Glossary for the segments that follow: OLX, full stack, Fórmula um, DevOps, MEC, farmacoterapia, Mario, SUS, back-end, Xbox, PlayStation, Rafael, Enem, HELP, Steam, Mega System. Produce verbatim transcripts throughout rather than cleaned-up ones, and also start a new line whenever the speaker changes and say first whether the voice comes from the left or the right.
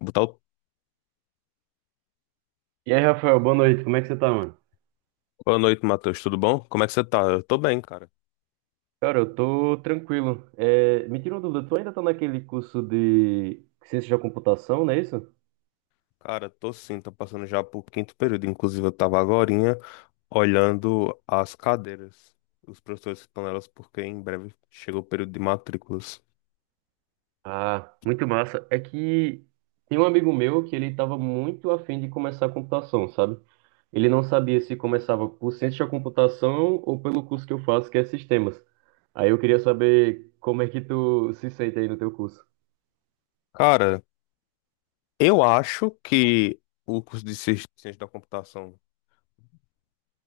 left: Botar o...
right: E aí, Rafael, boa noite. Como é que você tá, mano?
left: Boa noite, Matheus. Tudo bom? Como é que você tá? Eu tô bem, cara.
right: Cara, eu tô tranquilo. É, me tira uma dúvida, tu ainda tá naquele curso de ciência da computação, não é isso?
left: Cara, tô sim, tô passando já pro quinto período. Inclusive, eu tava agorinha olhando as cadeiras, os professores que estão nelas, porque em breve chega o período de matrículas.
right: Ah, muito massa. É que tem um amigo meu que ele tava muito afim de começar a computação, sabe? Ele não sabia se começava por ciência da computação ou pelo curso que eu faço, que é sistemas. Aí eu queria saber como é que tu se sente aí no teu curso.
left: Cara, eu acho que o curso de Ci- Ciência da Computação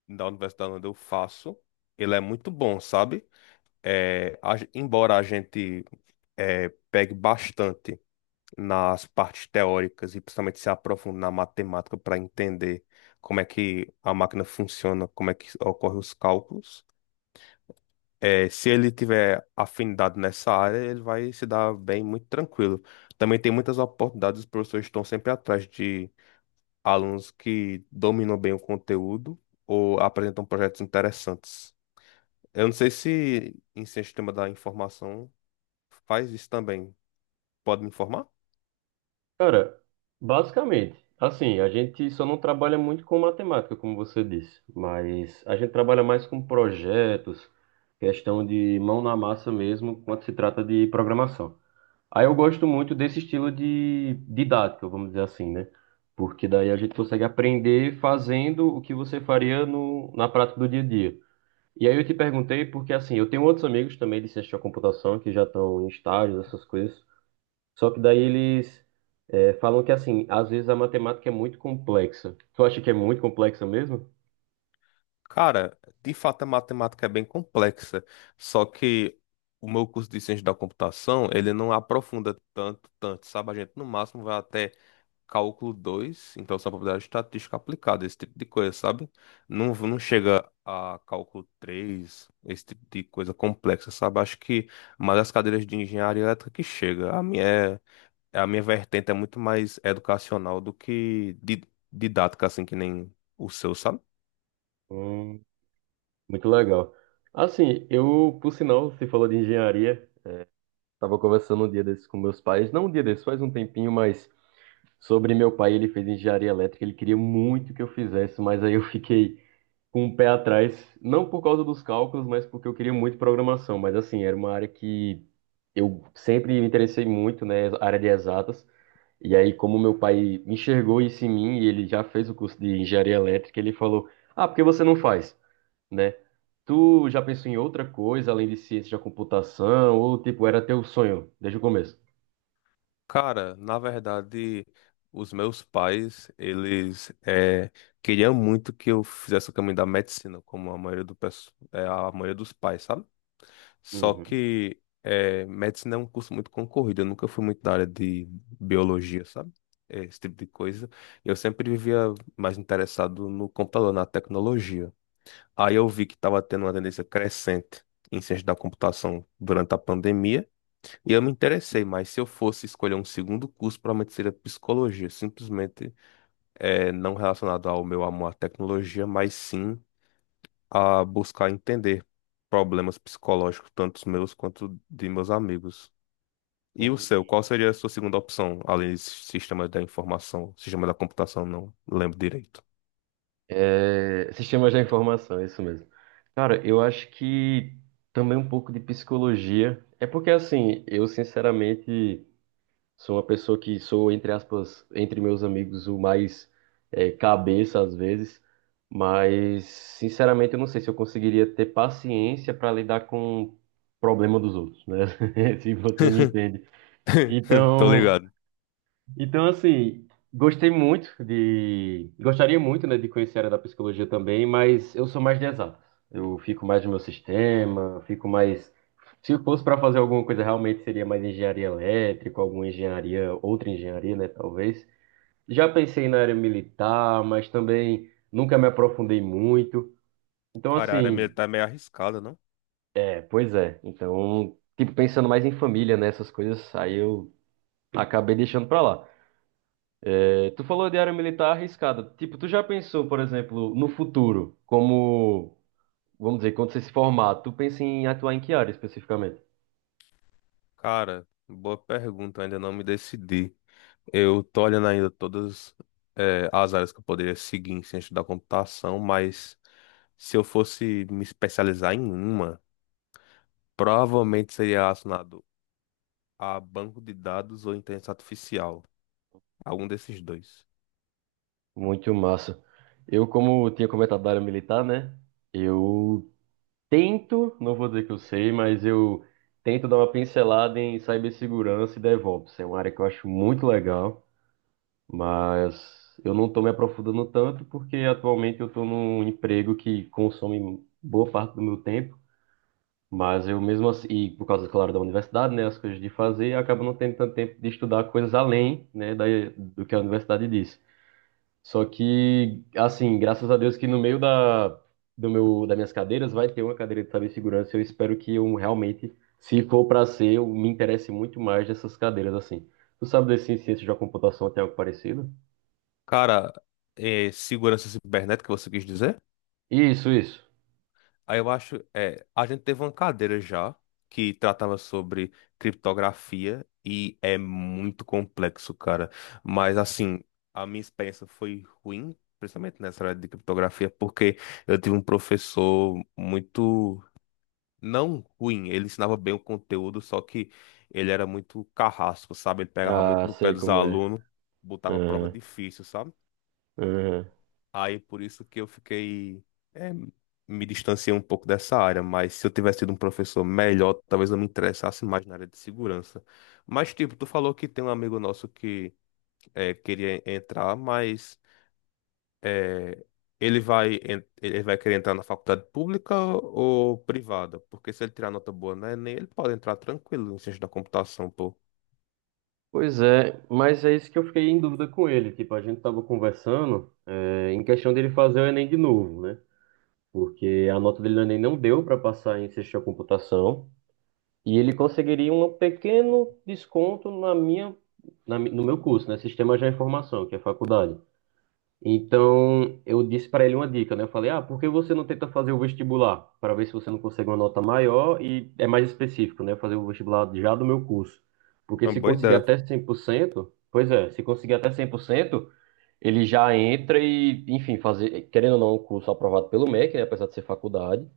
left: da Universidade onde eu faço, ele é muito bom, sabe? É, a- embora a gente é, pegue bastante nas partes teóricas e principalmente se aprofundar na matemática para entender como é que a máquina funciona, como é que ocorrem os cálculos. É, se ele tiver afinidade nessa área, ele vai se dar bem muito tranquilo. Também tem muitas oportunidades, os professores estão sempre atrás de alunos que dominam bem o conteúdo ou apresentam projetos interessantes. Eu não sei se em Ciência do sistema da informação faz isso também. Pode me informar?
right: Cara, basicamente, assim, a gente só não trabalha muito com matemática, como você disse, mas a gente trabalha mais com projetos, questão de mão na massa mesmo, quando se trata de programação. Aí eu gosto muito desse estilo de didática, vamos dizer assim, né? Porque daí a gente consegue aprender fazendo o que você faria no, na prática do dia a dia. E aí eu te perguntei porque, assim, eu tenho outros amigos também de ciência da computação que já estão em estágios, essas coisas. Só que daí eles é, falam que, assim, às vezes a matemática é muito complexa. Tu acha que é muito complexa mesmo?
left: Cara, de fato a matemática é bem complexa, só que o meu curso de ciência da computação, ele não aprofunda tanto, tanto, sabe? A gente no máximo vai até cálculo dois. Então só probabilidade estatística aplicada, esse tipo de coisa, sabe? Não, não chega a cálculo três, esse tipo de coisa complexa, sabe? Acho que mais as cadeiras de engenharia elétrica que chega. A minha, é- a minha vertente é muito mais educacional do que di- didática, assim, que nem o seu, sabe?
right: Hum, muito legal. Assim, eu, por sinal, você falou de engenharia, estava conversando um dia desses com meus pais, não um dia desses, faz um tempinho, mas sobre meu pai, ele fez engenharia elétrica, ele queria muito que eu fizesse, mas aí eu fiquei com o pé atrás, não por causa dos cálculos, mas porque eu queria muito programação, mas assim, era uma área que eu sempre me interessei muito, né, área de exatas. E aí, como meu pai enxergou isso em mim e ele já fez o curso de engenharia elétrica, ele falou: Ah, por que você não faz, né? Tu já pensou em outra coisa além de ciência da computação? Ou, tipo, era teu sonho desde o começo?
left: Cara, na verdade, os meus pais, eles eh, queriam muito que eu fizesse o caminho da medicina, como a maioria do, pesso- eh, a maioria dos pais, sabe? Só
right: Uhum.
left: que eh, medicina é um curso muito concorrido, eu nunca fui muito da área de biologia, sabe? Eh, Esse tipo de coisa. Eu sempre vivia mais interessado no computador, na tecnologia. Aí eu vi que estava tendo uma tendência crescente em ciência da computação durante a pandemia. E eu me interessei, mas se eu fosse escolher um segundo curso, provavelmente seria psicologia, simplesmente é, não relacionado ao meu amor à tecnologia, mas sim a buscar entender problemas psicológicos, tanto os meus quanto de meus amigos. E o
right: uhum.
left: seu, qual seria a sua segunda opção, além de sistema da informação, sistema da computação, não lembro direito.
right: É, sistemas da informação, é isso mesmo. Cara, eu acho que também um pouco de psicologia. É porque, assim, eu sinceramente. Sou uma pessoa que sou, entre aspas, entre meus amigos, o mais é, cabeça às vezes, mas sinceramente eu não sei se eu conseguiria ter paciência para lidar com o problema dos outros, né? Se você me entende.
left: Tô
right: Então,
left: ligado.
right: então, assim, gostei muito de. Gostaria muito, né, de conhecer a área da psicologia também, mas eu sou mais de exatas. Eu fico mais no meu sistema, fico mais. Se eu fosse para fazer alguma coisa, realmente seria mais engenharia elétrica, alguma engenharia, outra engenharia, né, talvez. Já pensei na área militar, mas também nunca me aprofundei muito. Então,
left: Cara, a área
right: assim,
left: militar é meio arriscada, não?
right: é, pois é. Então, tipo, pensando mais em família, né, essas coisas, aí eu acabei deixando para lá. Tu falou de área militar arriscada. Tipo, tu já pensou, por exemplo, no futuro, como, vamos dizer, quando você se formar, tu pensa em atuar em que área especificamente?
left: Cara, boa pergunta, ainda não me decidi. Eu tô olhando ainda todas, eh, as áreas que eu poderia seguir em ciência da computação, mas se eu fosse me especializar em uma, provavelmente seria relacionado a banco de dados ou inteligência artificial. Algum desses dois.
right: Muito massa. Eu, como tinha comentado da área militar, né? Eu tento, não vou dizer que eu sei, mas eu tento dar uma pincelada em cibersegurança e DevOps. É uma área que eu acho muito legal, mas eu não estou me aprofundando tanto porque atualmente eu estou num emprego que consome boa parte do meu tempo. Mas eu mesmo assim, e por causa, claro, da universidade, né, as coisas de fazer, acaba não tendo tanto tempo de estudar coisas além, né, da, do que a universidade diz. Só que, assim, graças a Deus que no meio da, do meu, das minhas cadeiras vai ter uma cadeira de cibersegurança. Eu espero que eu realmente, se for para ser, eu me interesse muito mais dessas cadeiras, assim. Tu sabe desse em ciência da computação tem algo parecido?
left: Cara, eh, segurança cibernética, você quis dizer?
right: Isso, isso.
left: Aí eu acho, é, a gente teve uma cadeira já que tratava sobre criptografia e é muito complexo, cara. Mas assim, a minha experiência foi ruim, principalmente nessa área de criptografia, porque eu tive um professor muito não ruim, ele ensinava bem o conteúdo, só que ele era muito carrasco, sabe? Ele pegava muito
right: Ah,
left: no pé
right: sei
left: dos
right: como é.
left: alunos, botava prova
right: Aham,
left: difícil, sabe?
right: aham.
left: Aí por isso que eu fiquei, é, me distanciei um pouco dessa área, mas se eu tivesse tido um professor melhor, talvez eu me interessasse mais na área de segurança. Mas tipo, tu falou que tem um amigo nosso que é, queria entrar, mas é, ele vai, en- ele vai querer entrar na faculdade pública ou privada? Porque se ele tirar nota boa na Enem, ele pode entrar tranquilo em ciência da computação, pô.
right: Pois é, mas é isso que eu fiquei em dúvida com ele. Tipo, a gente tava conversando, é, em questão dele fazer o Enem de novo, né? Porque a nota dele no Enem não deu para passar em ciência da computação e ele conseguiria um pequeno desconto na minha, na mi- no meu curso, né? Sistema de Informação, que é faculdade. Então, eu disse para ele uma dica, né? Eu falei, ah, por que você não tenta fazer o vestibular? Para ver se você não consegue uma nota maior e é mais específico, né? Fazer o vestibular já do meu curso. Porque
left: É uma
right: se
left: boa
right: conseguir
left: ideia.
right: até cem por cento, pois é, se conseguir até cem por cento, ele já entra e, enfim, fazer, querendo ou não, um curso aprovado pelo MEC, né? Apesar de ser faculdade.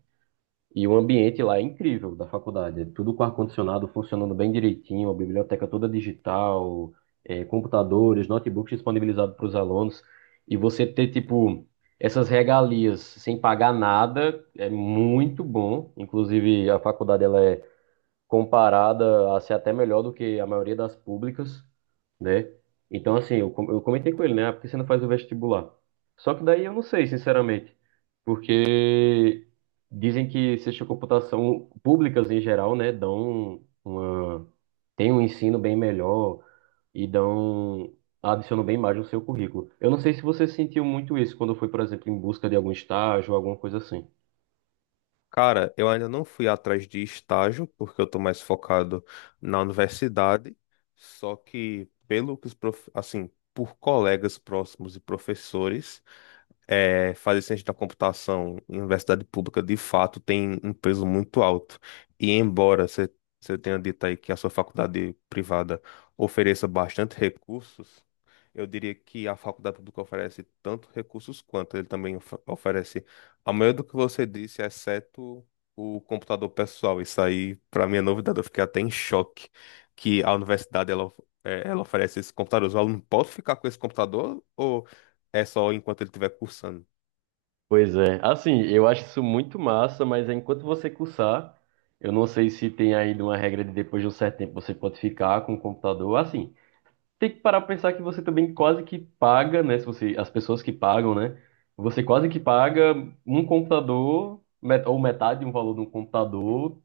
right: E o ambiente lá é incrível da faculdade. É tudo com ar-condicionado funcionando bem direitinho, a biblioteca toda digital, é, computadores, notebooks disponibilizados para os alunos. E você ter, tipo, essas regalias sem pagar nada é muito bom. Inclusive, a faculdade ela é comparada a ser até melhor do que a maioria das públicas, né? Então, assim, eu, com- eu comentei com ele, né? Ah, por que você não faz o vestibular? Só que daí eu não sei, sinceramente, porque dizem que ciência de computação públicas em geral, né, dão uma, tem um ensino bem melhor e dão, adicionam bem mais no seu currículo. Eu não sei se você sentiu muito isso quando foi, por exemplo, em busca de algum estágio, alguma coisa assim.
left: Cara, eu ainda não fui atrás de estágio, porque eu tô mais focado na universidade, só que pelo que os prof... assim, por colegas próximos e professores, é, fazer ciência da computação em universidade pública, de fato, tem um peso muito alto. E embora você você tenha dito aí que a sua faculdade privada ofereça bastante recursos, eu diria que a faculdade pública oferece tanto recursos quanto ele também of- oferece a maioria do que você disse, exceto o computador pessoal. Isso aí, para mim, é novidade. Eu fiquei até em choque que a universidade ela, of- eh, ela oferece esse computador. O aluno pode ficar com esse computador ou é só enquanto ele estiver cursando?
right: Pois é. Assim, eu acho isso muito massa, mas enquanto você cursar, eu não sei se tem ainda uma regra de depois de um certo tempo você pode ficar com o computador. Assim, tem que parar pra pensar que você também quase que paga, né? Se você, as pessoas que pagam, né? Você quase que paga um computador, met- ou metade de um valor de um computador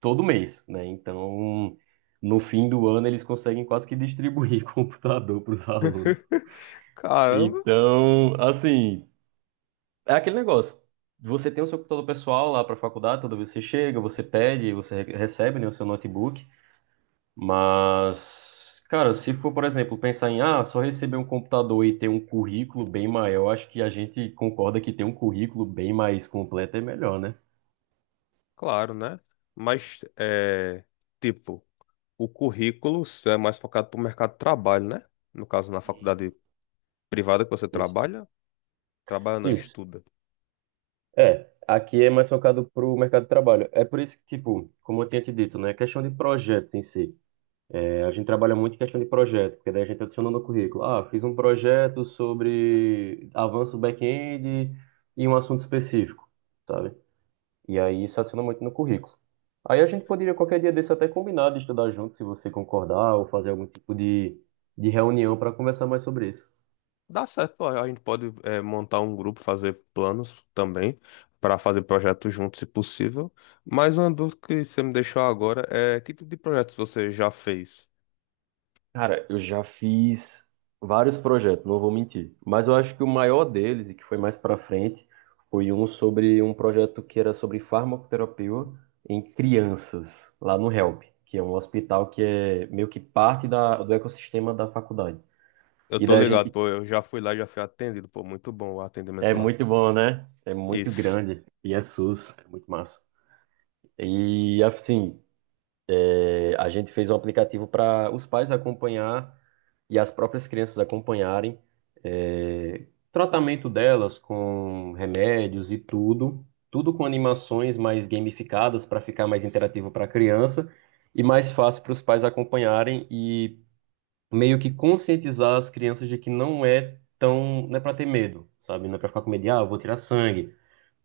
right: todo mês, né? Então, no fim do ano, eles conseguem quase que distribuir computador para os alunos.
left: Caramba,
right: Então, assim. É aquele negócio. Você tem o seu computador pessoal lá para a faculdade, toda vez que você chega, você pede, você re- recebe, né, o seu notebook. Mas, cara, se for, por exemplo, pensar em, ah, só receber um computador e ter um currículo bem maior, acho que a gente concorda que ter um currículo bem mais completo é melhor, né?
left: claro, né? Mas é tipo, o currículo é mais focado para o mercado de trabalho, né? No caso, na faculdade privada que você
right: Isso.
left: trabalha, trabalha não,
right: Isso.
left: estuda.
right: É, aqui é mais focado para o mercado de trabalho. É por isso que, tipo, como eu tinha te dito, né, questão de projetos em si. É, A gente trabalha muito em questão de projeto, porque daí a gente adiciona no currículo. Ah, fiz um projeto sobre avanço back-end e um assunto específico, sabe? E aí isso adiciona muito no currículo. Aí a gente poderia qualquer dia desse até combinar de estudar junto, se você concordar, ou fazer algum tipo de, de reunião para conversar mais sobre isso.
left: Dá certo, a a gente pode é, montar um grupo, fazer planos também para fazer projetos juntos, se possível. Mas uma dúvida que você me deixou agora é que tipo de projetos você já fez?
right: Cara, eu já fiz vários projetos, não vou mentir. Mas eu acho que o maior deles, e que foi mais pra frente, foi um sobre um projeto que era sobre farmacoterapia em crianças, lá no HELP, que é um hospital que é meio que parte da, do ecossistema da faculdade.
left: Eu
right: E
left: tô
right: daí a
left: ligado,
right: gente.
left: pô, eu já fui lá, já fui atendido, pô, muito bom o
right: É
left: atendimento lá.
right: muito bom, né? É muito
left: Isso.
right: grande. E é SUS, é muito massa. E assim, é, a gente fez um aplicativo para os pais acompanhar e as próprias crianças acompanharem é, tratamento delas com remédios e tudo, tudo com animações mais gamificadas para ficar mais interativo para a criança e mais fácil para os pais acompanharem e meio que conscientizar as crianças de que não é tão, não é para ter medo, sabe? Não é para ficar com medo de, ah, eu vou tirar sangue,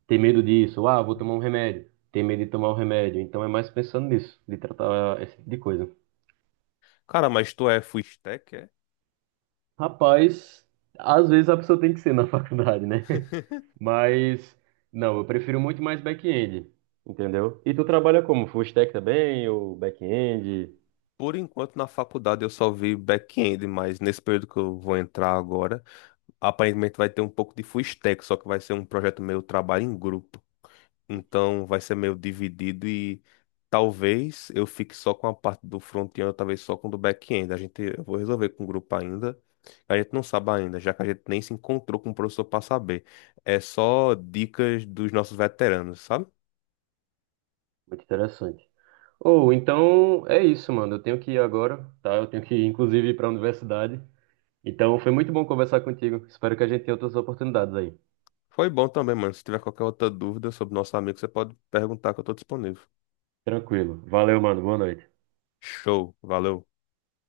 right: ter medo disso, ah, vou tomar um remédio, ter medo de tomar um remédio. Então é mais pensando nisso, de tratar esse tipo de coisa.
left: Cara, mas tu é full stack? É?
right: Rapaz, às vezes a pessoa tem que ser na faculdade, né? Mas, não, eu prefiro muito mais back-end, entendeu? E tu trabalha como? Full stack também, ou back-end?
left: Por enquanto, na faculdade eu só vi back-end, mas nesse período que eu vou entrar agora, aparentemente vai ter um pouco de full stack, só que vai ser um projeto meio trabalho em grupo. Então vai ser meio dividido e talvez eu fique só com a parte do front-end, ou talvez só com o do back-end. A gente, eu vou resolver com o grupo ainda. A gente não sabe ainda, já que a gente nem se encontrou com o professor para saber. É só dicas dos nossos veteranos, sabe?
right: Muito interessante. Ou, então, é isso, mano. Eu tenho que ir agora, tá? Eu tenho que, inclusive, ir inclusive, para a universidade. Então, foi muito bom conversar contigo. Espero que a gente tenha outras oportunidades aí.
left: Foi bom também, mano. Se tiver qualquer outra dúvida sobre nosso amigo, você pode perguntar que eu estou disponível.
right: Tranquilo. Valeu, mano. Boa noite.
left: Show, valeu.